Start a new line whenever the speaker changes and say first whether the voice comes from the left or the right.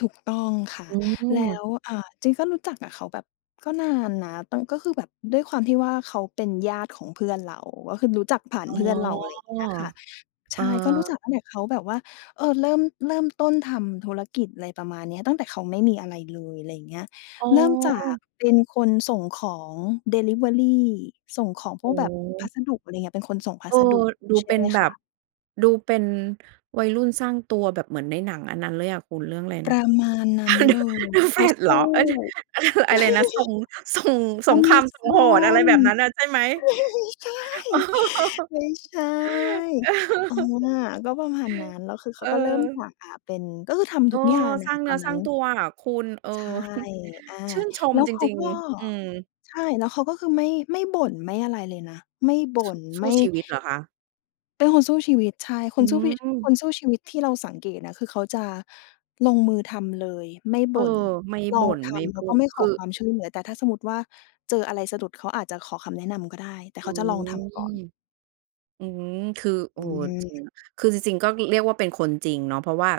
left: ถูกต้องค่ะ
right: อื
left: แล้
right: ม
left: ว อ่า จริงก็รู้จักกับเขาแบบก็นานนะ แต่ก็คือแบบด้วยความที่ว่า เขาเป็นญาติของเพื่อนเรา ก็คือรู้จักผ่า
right: อ
left: น
right: ๋อ
left: เพื่อนเรา อะไรอย่างเงี้ยอะค่ะ ใ
right: เ
left: ช
right: ออ
left: ่ ก็รู้จักตั้งแต่เขาแบบว่า เอ่อ เริ่ม เริ่มต้นทำธุรกิจ อะไรประมาณนี้ ตั้งแต่เขาไม่มีอะไรเลย ไรเงี้ย
right: อ๋อ
left: เริ่มจากเป็นคนส่งของดิลิเวอรี ส่งของพ
right: อ
left: วกแบบพ
right: ือ
left: ัสดุ อะไรเงี้ย เป็นคนส่งพ
right: เ
left: ั
right: ออ
left: สดุ
right: ดู
left: ใช่
right: เป็
left: ไ
right: น
left: หม
right: แบ
left: ค
right: บ
left: ะ
right: ดูเป็น วัยรุ่นสร้างตัวแบบเหมือนในหนังอันนั้นเลยอะคุณ เรื่องอะไร
left: ป
right: นะ
left: ระมาณนั
right: อ
left: ้
right: า
left: น
right: The
left: เลย
right: The
left: เขา
right: Flash เ
left: ส
right: หรอ
left: ู้
right: อะ อะไรนะ ส่ง ส่ง สงครามส่งหอน อะไร
left: Amazon
right: แบบนั้นน่ะ
left: ไ
right: ใช่ไหม?
left: ม่ใช่ ไม่ใช่ อา ก็ประมาณนั้น แล้วคือเข
right: เ
left: าก็เริ่มจา
right: ออ
left: ก อ่า เป็น ก็คือท
right: เอ
left: ำท
right: อ
left: ุกอย่างอ
right: ส
left: ะ
right: ร้า
left: ค่
right: ง
left: ะ
right: เ
left: ต
right: นื้
left: อ
right: อ
left: น
right: ส
left: น
right: ร
left: ั
right: ้
left: ้
right: า
left: น
right: งตัวอะคุณ เออ
left: ใช่ อ่า
right: ชื่นช
left: แล
right: ม
left: ้ว
right: จ
left: เขา
right: ริง
left: ก็
right: ๆ อืม
left: ใช่ แล้วเขาก็คือ ไม่ ไม่บ่นไม่ อะไรเลยนะ ไม่บ่
right: ส
left: น
right: สู
left: ไม
right: ้
left: ่
right: ชีวิตเหรอคะ?
left: เป็นคนสู้ชีวิต ใช่ ค
right: อื
left: นสู้ชีวิ ค
right: ม
left: นสู้ชีวิตที่เราสังเกตนะ คือเขาจะลงมือทำเลยไม่
right: เ
left: บ
right: อ
left: ่น
right: อ ไม่
left: ล
right: บ
left: อง
right: ่น
left: ท
right: ไม่
left: ำ แ
right: พ
left: ล้ว
right: ู
left: ก็
right: ด
left: ไม่ข
right: ค
left: อ
right: ือ
left: ความช่วยเหลือ แต่ถ้าสมมติว่า เจออะไรสะดุด เขาอาจจะขอคำแนะนำก็ได้ แต่
right: อื
left: เขาจะลองท
right: ม
left: ำก่อน
right: อืม คือ เอ
left: อ
right: ่อ
left: ืม
right: คือจริง ๆ ก็เรียกว่า เป็นคนจริงเนาะ เพราะว่า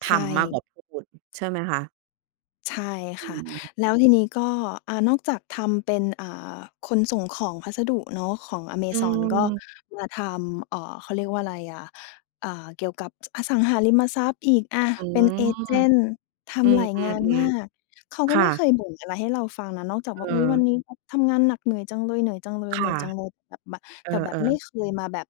right: ท
left: ใช
right: ำมากกว
left: ่
right: ่าพูด ใช่ไหมคะ?
left: ใช่
right: อื
left: ค่ะ
right: ม
left: แล้วทีนี้ก็ อ่า นอกจากทำเป็น อ่า คนส่งของพัสดุเนาะ ของ
right: อื
left: Amazon ก็
right: ม
left: มาทำ เอ่อ เขาเรียกว่าไรอะ อ่า เกี่ยวกับอสังหาริมทรัพย์อีก อ่า
right: อื
left: เป็น
right: ม
left: เอเจนต์ ท
right: อื
left: ำหลายงานม
right: ม
left: าก
right: ๆ
left: เขา
right: ๆ ค
left: ก็
right: ่
left: ไม่เค
right: ะ
left: ยบ่นอะไรให้เราฟังนะ นอกจาก
right: เ
left: ว่า "อุ๊ย ว
right: ออ
left: ันนี้ทำงานหนักเหนื่อยจังเลย เหนื่อยจังเลย
right: ค
left: เห
right: ่
left: นื่
right: ะ
left: อยจังเลย" แบบมา
right: เออ
left: แต่แบบไม่
right: ๆ
left: เคยมาแบบ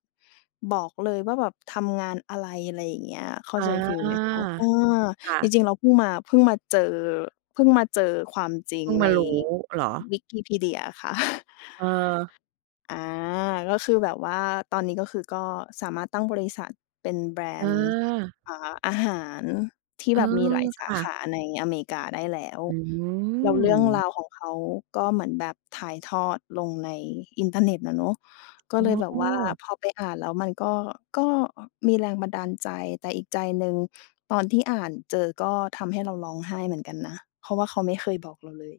left: บอกเลยว่าแบบทำงานอะไร อะไรอย่างเงี้ย เข้า
right: อา
left: ใจฟีลไหมคะ? อืม
right: ค่
left: จ
right: ะ
left: ริง ๆ เราเพิ่งมา เพิ่งมาเจอ เพิ่งมาเจอความจริ
right: เพ
left: ง
right: ิ่งม
left: ใน
right: ารู้เหรอ?
left: วิกิพีเดียค่ะ
right: เออ
left: อ่า ก็คือแบบว่า ตอนนี้ก็คือ ก็สามารถตั้งบริษัทเป็นแบรนด์
right: เออ
left: อ่า อาหารที่
right: เออ
left: แบบมีหลายส
right: ค
left: า
right: ่
left: ข
right: ะ
left: าในอเมริกาได้แล้ว
right: อื
left: แล้วเรื่องร
right: ม
left: าวของเขา ก็เหมือนแบบถ่ายทอดลงในอินเทอร์เน็ตอะเนาะ ก็เลยแบบว่า
right: เออ
left: พอไปอ่านแล้วมันก็ ก็มีแรงบันดาลใจ แต่อีกใจหนึ่ง ตอนที่อ่านเจอ ก็ทำให้เราร้องไห้เหมือนกันนะ เพราะว่าเขาไม่เคยบอกเราเลย